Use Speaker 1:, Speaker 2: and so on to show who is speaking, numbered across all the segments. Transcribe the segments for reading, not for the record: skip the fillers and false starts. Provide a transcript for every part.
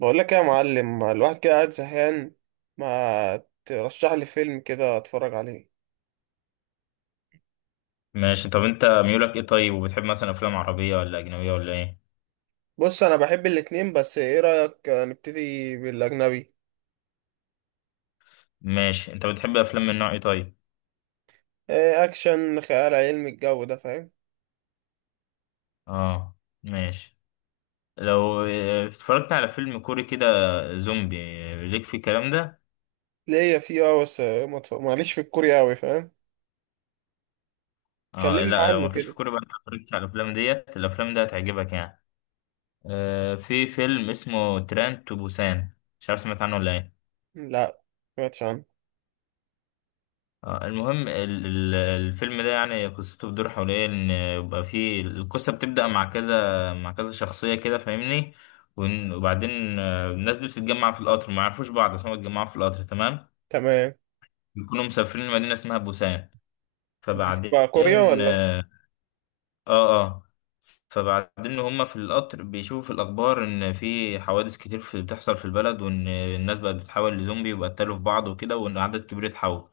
Speaker 1: بقول لك يا معلم، الواحد كده قاعد زهقان. ما ترشح لي فيلم كده اتفرج عليه.
Speaker 2: ماشي. طب انت ميولك ايه؟ طيب، وبتحب مثلا افلام عربية ولا اجنبية ولا ايه؟
Speaker 1: بص انا بحب الاتنين، بس ايه رأيك نبتدي بالاجنبي؟
Speaker 2: ماشي، انت بتحب افلام من نوع ايه طيب؟
Speaker 1: إيه، اكشن، خيال علمي، الجو ده، فاهم؟
Speaker 2: اه. ماشي. لو اتفرجت على فيلم كوري كده زومبي ليك في الكلام ده؟
Speaker 1: ليا فيه اه، بس ما اتف- معليش في الكوري اوي، فاهم.
Speaker 2: اه
Speaker 1: كلمني
Speaker 2: لا، لو
Speaker 1: عنه
Speaker 2: مالكش في
Speaker 1: كده.
Speaker 2: كوري بقى انت اتفرجت على الافلام دي هتعجبك يعني. اه، في فيلم اسمه تران تو بوسان، مش عارف سمعت عنه ولا ايه؟
Speaker 1: لا، ما سمعتش عنه.
Speaker 2: المهم الفيلم ده يعني قصته بتدور حول ايه، ان يبقى فيه القصه بتبدا مع كذا مع كذا شخصيه كده فاهمني. وبعدين الناس دي بتتجمع في القطر، ما يعرفوش بعض، بس هم بيتجمعوا في القطر تمام.
Speaker 1: تمام.
Speaker 2: بيكونوا مسافرين لمدينه اسمها بوسان. فبعدين.
Speaker 1: بقى كوريا ولا؟
Speaker 2: اه اه. آه. فبعدين هم في القطر بيشوفوا في الاخبار ان في حوادث كتير في بتحصل في البلد، وان الناس بقت بتتحول لزومبي وبقتلوا في بعض وكده، وان عدد كبير اتحول.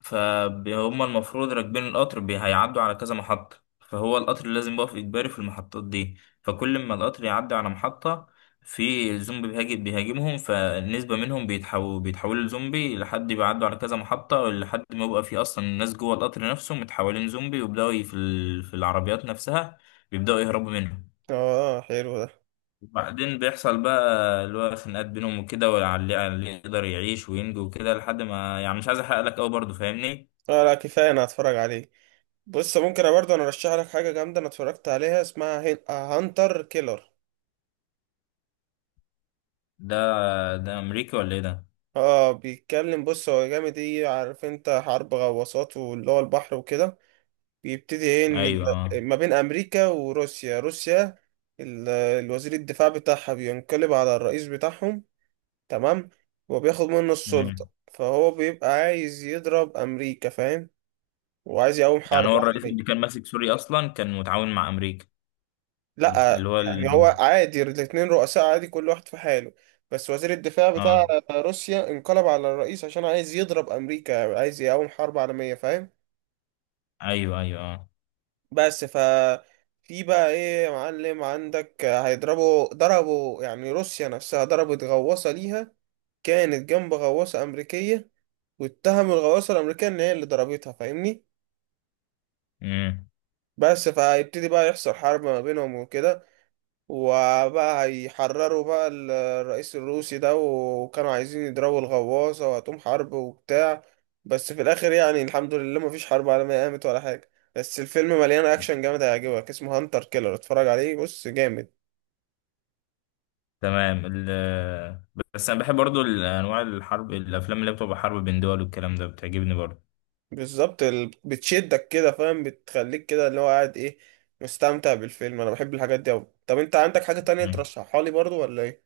Speaker 2: فهم المفروض راكبين القطر، هيعدوا على كذا محطة، فهو القطر لازم يقف إجباري في المحطات دي. فكل ما القطر يعدي على محطة، في زومبي بيهاجمهم، فالنسبة منهم بيتحولوا لزومبي، لحد بيعدوا على كذا محطة، لحد ما يبقى في أصلا الناس جوه القطر نفسه متحولين زومبي، ويبدأوا في العربيات نفسها بيبدأوا يهربوا منهم.
Speaker 1: اه، حلو ده.
Speaker 2: وبعدين بيحصل بقى اللي هو خناقات بينهم وكده، واللي اللي يقدر يعيش وينجو وكده، لحد ما، يعني مش عايز أحرق لك أوي برضه، فاهمني؟
Speaker 1: اه لا، كفايه، انا هتفرج عليه. بص ممكن أنا برضه ارشح لك حاجه جامده انا اتفرجت عليها، اسمها هانتر كيلر.
Speaker 2: ده، ده امريكي ولا ايه ده؟
Speaker 1: اه، بيتكلم، بص هو جامد، ايه عارف انت، حرب غواصات واللي هو البحر وكده. بيبتدي ايه، ان
Speaker 2: ايوه اه.
Speaker 1: ما بين امريكا وروسيا، روسيا الوزير الدفاع بتاعها بينقلب على الرئيس بتاعهم، تمام، وبياخد منه السلطة،
Speaker 2: مم.
Speaker 1: فهو بيبقى عايز يضرب امريكا، فاهم، وعايز يقوم
Speaker 2: يعني
Speaker 1: حرب
Speaker 2: هو الرئيس اللي
Speaker 1: عالمية.
Speaker 2: كان ماسك سوريا اصلا كان متعاون مع امريكا؟ اللي
Speaker 1: لا
Speaker 2: هو
Speaker 1: يعني هو
Speaker 2: ال...
Speaker 1: عادي، الاتنين رؤساء عادي كل واحد في حاله. بس وزير الدفاع بتاع
Speaker 2: اه،
Speaker 1: روسيا انقلب على الرئيس عشان عايز يضرب امريكا، عايز يقوم حرب عالمية، فاهم.
Speaker 2: ايوه ايوه اه.
Speaker 1: بس ف، في بقى ايه يا معلم عندك، هيضربوا، ضربوا يعني روسيا نفسها ضربت غواصة ليها، كانت جنب غواصة أمريكية، واتهموا الغواصة الأمريكية إن هي اللي ضربتها، فاهمني.
Speaker 2: مم.
Speaker 1: بس فهيبتدي بقى يحصل حرب ما بينهم وكده، وبقى هيحرروا بقى الرئيس الروسي ده، وكانوا عايزين يضربوا الغواصة وهتقوم حرب وبتاع. بس في الآخر يعني الحمد لله مفيش حرب عالمية قامت ولا حاجة، بس الفيلم مليان أكشن جامد، هيعجبك، اسمه هانتر كيلر، اتفرج عليه، بص جامد.
Speaker 2: تمام ال... بس انا بحب برضو انواع الحرب، الافلام اللي بتبقى حرب بين دول والكلام ده بتعجبني برضو.
Speaker 1: بالظبط، بتشدك كده فاهم، بتخليك كده اللي هو قاعد ايه، مستمتع بالفيلم. أنا بحب الحاجات دي أوي. طب أنت عندك حاجة تانية
Speaker 2: مم.
Speaker 1: ترشحها لي برضو ولا ايه؟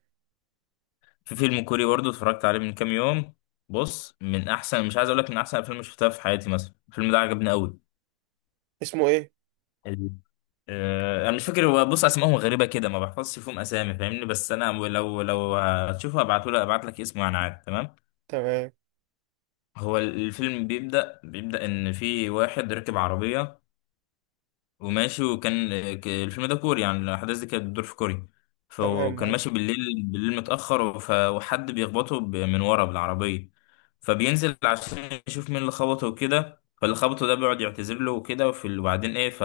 Speaker 2: في فيلم كوري برضو اتفرجت عليه من كام يوم. بص، من احسن مش عايز اقول لك من احسن الافلام اللي شفتها في حياتي، مثلا الفيلم ده عجبني قوي.
Speaker 1: اسمه ايه؟
Speaker 2: انا مش فاكر هو. بص، اسمائهم غريبه كده، ما بحفظش فيهم اسامي فاهمني. بس انا لو هتشوفه هبعته لك ابعت لك اسمه، يعني عادي، تمام.
Speaker 1: تمام.
Speaker 2: هو الفيلم بيبدا ان في واحد راكب عربيه وماشي، وكان الفيلم ده كوري، يعني الاحداث دي كانت بتدور في كوريا.
Speaker 1: تمام
Speaker 2: فكان
Speaker 1: معاك.
Speaker 2: ماشي بالليل، بالليل متاخر، وحد بيخبطه من ورا بالعربيه. فبينزل عشان يشوف مين اللي خبطه وكده، فاللي خبطه ده بيقعد يعتذر له وكده، وفي- وبعدين ايه ف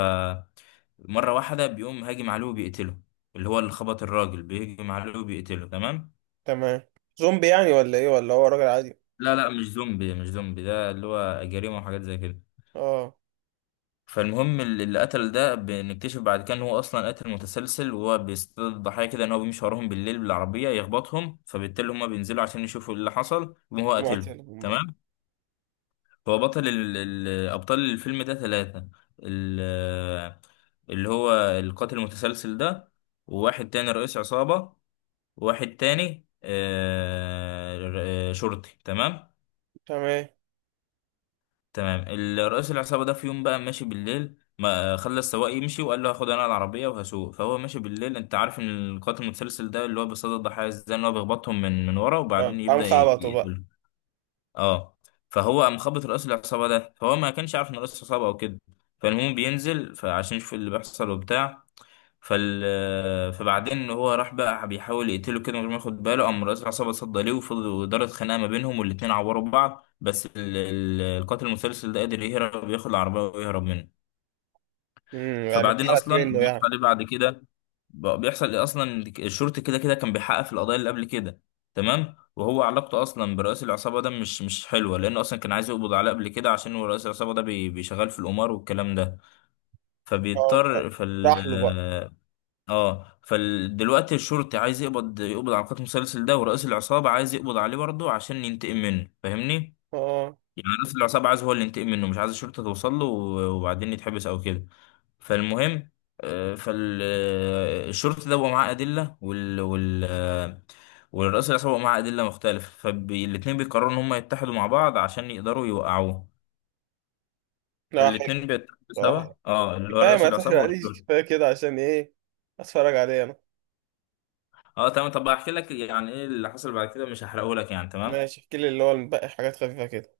Speaker 2: مرة واحدة بيقوم هاجم عليه وبيقتله. اللي هو اللي خبط الراجل بيهجم عليه وبيقتله، تمام.
Speaker 1: تمام. زومبي يعني ولا ايه، ولا هو راجل عادي؟
Speaker 2: لا لا، مش زومبي، ده اللي هو جريمة وحاجات زي كده.
Speaker 1: اه.
Speaker 2: فالمهم، اللي قتل ده بنكتشف بعد كده ان هو اصلا قاتل متسلسل، وهو بيصطاد الضحايا كده، ان هو بيمشي وراهم بالليل بالعربية يخبطهم، فبالتالي هما بينزلوا عشان يشوفوا إيه اللي حصل وهو قاتله.
Speaker 1: معتلهم بقى.
Speaker 2: تمام. هو بطل ال... ال... ابطال الفيلم ده 3. ال... اللي هو القاتل المتسلسل ده، وواحد تاني رئيس عصابة، واحد تاني شرطي، تمام.
Speaker 1: تمام.
Speaker 2: تمام. رئيس العصابة ده في يوم بقى ماشي بالليل، ما خلى السواق يمشي وقال له هاخد انا العربية وهسوق. فهو ماشي بالليل، انت عارف ان القاتل المتسلسل ده اللي هو بيصطاد الضحايا ازاي، ان هو بيخبطهم من ورا، وبعدين
Speaker 1: آه، قام
Speaker 2: يبدأ
Speaker 1: خبطه بقى.
Speaker 2: يقتلهم. اه. فهو قام خبط رئيس العصابة ده، فهو ما كانش عارف ان رئيس العصابة او كده. فالمهم بينزل فعشان يشوف اللي بيحصل وبتاع. فال فبعدين هو راح بقى بيحاول يقتله كده من غير ما ياخد باله. قام رئيس العصابة اتصدى ليه، وفضلوا دارت خناقة ما بينهم، والاتنين عوروا بعض، القاتل المسلسل ده قادر يهرب ياخد العربية ويهرب منه.
Speaker 1: امم، يعني
Speaker 2: فبعدين
Speaker 1: طلعت
Speaker 2: أصلا
Speaker 1: منه
Speaker 2: بيحصل
Speaker 1: يعني.
Speaker 2: عليه بعد كده. بقى بيحصل إيه؟ أصلا الشرطي كده كده كان بيحقق في القضايا اللي قبل كده، تمام. وهو علاقته أصلا برئيس العصابة ده مش حلوة، لأنه أصلا كان عايز يقبض عليه قبل كده عشان هو رئيس العصابة ده بيشغل في القمار والكلام ده.
Speaker 1: اه
Speaker 2: فبيضطر
Speaker 1: بقى.
Speaker 2: فال...
Speaker 1: راح له بقى.
Speaker 2: اه، فدلوقتي الشرطي عايز يقبض على قاتل المسلسل ده، ورئيس العصابة عايز يقبض عليه برضه عشان ينتقم منه، فاهمني؟
Speaker 1: اه.
Speaker 2: يعني رئيس العصابة عايز هو اللي ينتقم منه، مش عايز الشرطة توصل له وبعدين يتحبس أو كده. فالمهم، فالشرطي ده بقى معاه أدلة والرئيس العصابة بقى معاه أدلة مختلفة، فالاتنين بيقرروا إن هم يتحدوا مع بعض عشان يقدروا يوقعوه.
Speaker 1: لا حلو.
Speaker 2: فالاتنين بيتحدوا سوا،
Speaker 1: بصراحة
Speaker 2: اه، اللي هو
Speaker 1: كفاية،
Speaker 2: رئيس
Speaker 1: ما
Speaker 2: العصابة
Speaker 1: تحرقليش،
Speaker 2: والشرطي.
Speaker 1: كفاية كده، عشان ايه، اتفرج عليه انا.
Speaker 2: اه تمام. طب هحكي لك يعني ايه اللي حصل بعد كده، مش هحرقه لك يعني، تمام.
Speaker 1: ماشي، احكي لي اللي هو الباقي، حاجات خفيفة كده.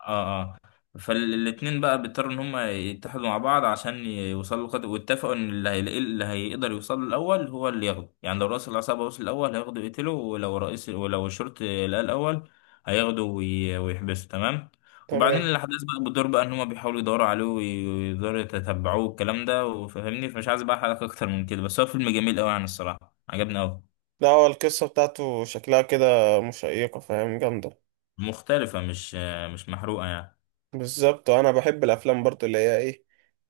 Speaker 2: اه اه. فالاتنين بقى بيضطروا ان هم يتحدوا مع بعض عشان يوصلوا لقدر، واتفقوا ان اللي هيلاقيه، اللي هيقدر يوصل له الاول هو اللي ياخده، يعني لو رئيس العصابة وصل الاول هياخده يقتله، ولو الشرطي لقاه الاول هياخده ويحبسه، تمام. وبعدين
Speaker 1: تمام.
Speaker 2: الاحداث بقى بتدور بقى ان هم بيحاولوا يدوروا عليه ويقدروا يتتبعوه، الكلام ده وفهمني. فمش عايز بقى حلقة اكتر من كده، بس هو فيلم جميل قوي يعني، الصراحة عجبني قوي.
Speaker 1: لا هو القصة بتاعته شكلها كده مشيقة، فاهم، جامدة.
Speaker 2: مختلفة، مش محروقة يعني.
Speaker 1: بالظبط، انا بحب الافلام برضو اللي هي ايه،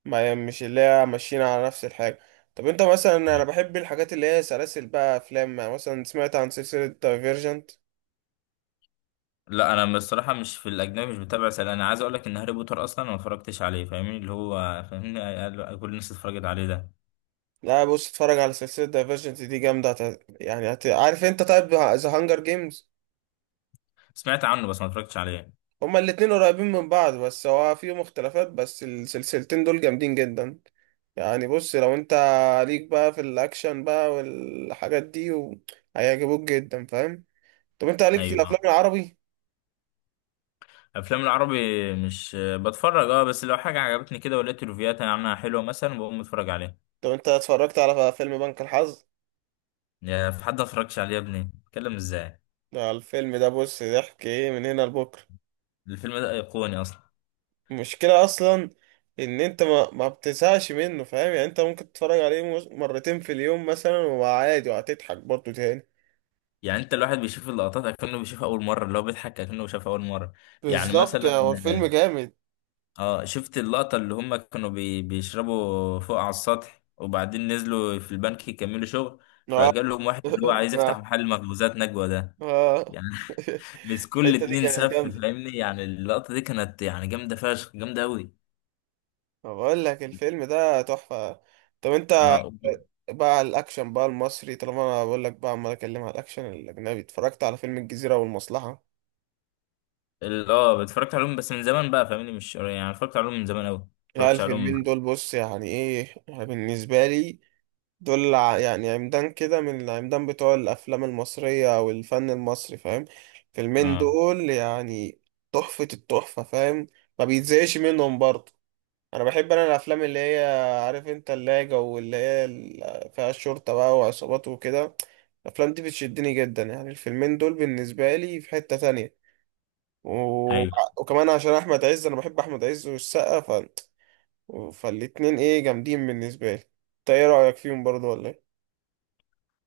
Speaker 1: ما مش اللي هي ماشيين على نفس الحاجه. طب انت مثلا، انا بحب الحاجات اللي هي سلاسل بقى افلام، يعني مثلا سمعت عن سلسله دايفيرجنت؟
Speaker 2: لا انا بصراحة مش في الاجنبي، مش بتابع سلسلة. انا عايز اقول لك ان هاري بوتر اصلا أنا ما اتفرجتش عليه، فاهمني، اللي هو، فاهمني، كل الناس اتفرجت عليه ده.
Speaker 1: لا بص، اتفرج على سلسله دايفيرجنت دي جامده، يعني عارف انت، طيب ذا هانجر جيمز،
Speaker 2: سمعت عنه بس ما اتفرجتش عليه.
Speaker 1: هما الاتنين قريبين من بعض، بس هو فيهم اختلافات، بس السلسلتين دول جامدين جدا. يعني بص لو انت ليك بقى في الاكشن بقى والحاجات دي و، هيعجبوك جدا، فاهم. طب انت ليك في
Speaker 2: ايوه آه.
Speaker 1: الافلام العربي؟
Speaker 2: افلام العربي مش بتفرج، اه، بس لو حاجة عجبتني كده ولقيت ريفيوهات عنها حلوة، مثلا بقوم اتفرج عليها.
Speaker 1: لو انت اتفرجت على فيلم بنك الحظ
Speaker 2: يا في حد ما اتفرجش عليه يا ابني، اتكلم ازاي؟
Speaker 1: ده، الفيلم ده بص ضحك ايه من هنا لبكره.
Speaker 2: الفيلم ده ايقوني اصلا.
Speaker 1: المشكله اصلا ان انت ما بتزهقش منه، فاهم، يعني انت ممكن تتفرج عليه مرتين في اليوم مثلا، وعادي، وهتضحك برضه تاني.
Speaker 2: يعني انت الواحد بيشوف اللقطات اكنه بيشوفها اول مرة، اللي هو بيضحك اكنه شافها اول مرة. يعني
Speaker 1: بالظبط،
Speaker 2: مثلا،
Speaker 1: هو الفيلم جامد.
Speaker 2: اه، شفت اللقطة اللي هم كانوا بيشربوا فوق على السطح، وبعدين نزلوا في البنك يكملوا شغل،
Speaker 1: اه،
Speaker 2: فجال لهم واحد اللي هو عايز يفتح محل مخبوزات نجوى ده،
Speaker 1: اه.
Speaker 2: يعني. مسكوا
Speaker 1: الحته دي
Speaker 2: الاتنين
Speaker 1: كانت
Speaker 2: سف،
Speaker 1: جامده.
Speaker 2: فاهمني، يعني اللقطة دي كانت يعني جامدة فشخ، جامدة أوي.
Speaker 1: بقول لك الفيلم ده تحفه. طب انت
Speaker 2: اه.
Speaker 1: بقى على الاكشن بقى المصري، طالما انا بقول لك بقى عمال اكلم على الاكشن الاجنبي، اتفرجت على فيلم الجزيره والمصلحه؟
Speaker 2: اتفرجت عليهم بس من زمان بقى، فاهمني، مش قريب، يعني اتفرجت عليهم من زمان أوي.
Speaker 1: العيال
Speaker 2: اتفرجتش
Speaker 1: في
Speaker 2: عليهم.
Speaker 1: المين دول، بص يعني ايه يعني بالنسبة لي، دول يعني عمدان كده من العمدان بتوع الأفلام المصرية أو الفن المصري، فاهم. فيلمين
Speaker 2: اه.
Speaker 1: دول يعني تحفة التحفة، فاهم، ما بيتزهقش منهم برضه. أنا بحب أنا الأفلام اللي هي عارف أنت، اللي هي جو اللي هي فيها الشرطة بقى وعصابات وكده. الأفلام دي بتشدني جدا، يعني الفيلمين دول بالنسبة لي في حتة تانية. و،
Speaker 2: ايوه.
Speaker 1: وكمان عشان أحمد عز، أنا بحب أحمد عز والسقا، فالاتنين ايه جامدين بالنسبة لي. انت ايه رأيك فيهم برضو ولا ايه؟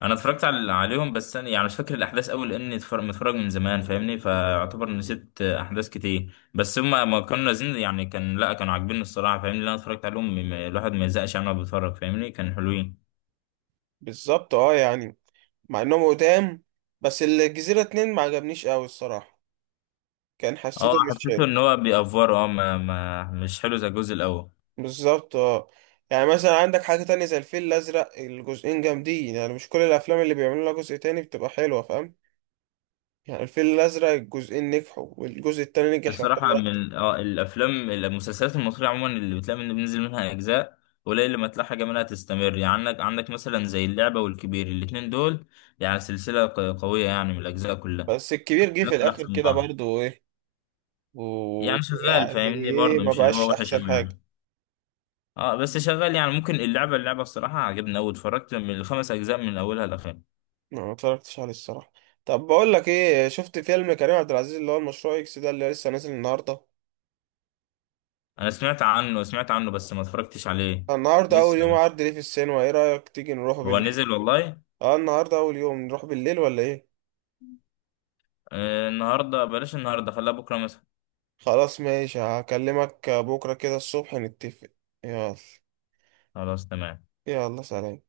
Speaker 2: انا اتفرجت عليهم، بس انا يعني مش فاكر الاحداث قوي لاني متفرج من زمان فاهمني، فاعتبر نسيت احداث كتير، بس هم ما كانوا نازلين يعني، لا كانوا عاجبيني الصراحه، فاهمني، اللي انا اتفرجت عليهم الواحد ما يزهقش يعني وهو بيتفرج فاهمني، كان حلوين.
Speaker 1: بالظبط اه، يعني مع انهم قدام، بس الجزيرة اتنين ما عجبنيش قوي الصراحة، كان
Speaker 2: اه،
Speaker 1: حسيته مش شاد.
Speaker 2: حسيته ان هو بيأفور، اه، ما مش حلو زي الجزء الاول.
Speaker 1: بالظبط اه، يعني مثلا عندك حاجة تانية زي الفيل الأزرق، الجزئين جامدين، يعني مش كل الأفلام اللي بيعملوا لها جزء تاني بتبقى حلوة، فاهم. يعني الفيل الأزرق الجزئين نجحوا، والجزء التاني نجح يعتبر
Speaker 2: الصراحه،
Speaker 1: أكتر.
Speaker 2: من اه الافلام، المسلسلات المصريه عموما اللي بتلاقي من بينزل منها اجزاء قليل لما تلاقي حاجه منها تستمر. يعني عندك مثلا زي اللعبه والكبير الاتنين دول، يعني سلسله قويه يعني من الاجزاء كلها.
Speaker 1: بس الكبير جه في
Speaker 2: ياكل
Speaker 1: الآخر
Speaker 2: احسن من
Speaker 1: كده
Speaker 2: بعض
Speaker 1: برضو ايه،
Speaker 2: يعني، شغال
Speaker 1: ويعني
Speaker 2: فاهمني،
Speaker 1: ايه،
Speaker 2: برضه
Speaker 1: ما
Speaker 2: مش اللي
Speaker 1: بقاش
Speaker 2: هو وحش
Speaker 1: أحسن
Speaker 2: قوي
Speaker 1: حاجة.
Speaker 2: يعني. اه، بس شغال، يعني ممكن اللعبه الصراحه عجبني قوي، اتفرجت من الـ 5 أجزاء من اولها لاخرها.
Speaker 1: ما اتفرجتش عليه الصراحة. طب بقول لك ايه، شفت فيلم كريم عبد العزيز اللي هو المشروع اكس ده اللي لسه نازل النهارده؟
Speaker 2: انا سمعت عنه بس ما اتفرجتش عليه.
Speaker 1: النهارده
Speaker 2: لسه.
Speaker 1: اول يوم عرض ليه في السينما، ايه رأيك تيجي نروح
Speaker 2: هو
Speaker 1: بالليل؟
Speaker 2: نزل والله؟
Speaker 1: اه النهارده اول يوم، نروح بالليل ولا ايه؟
Speaker 2: آه، النهارده بلاش، النهارده خليها بكره مثلا.
Speaker 1: خلاص ماشي، هكلمك بكرة كده الصبح نتفق. يلا.
Speaker 2: خلاص تمام.
Speaker 1: يلا سلام.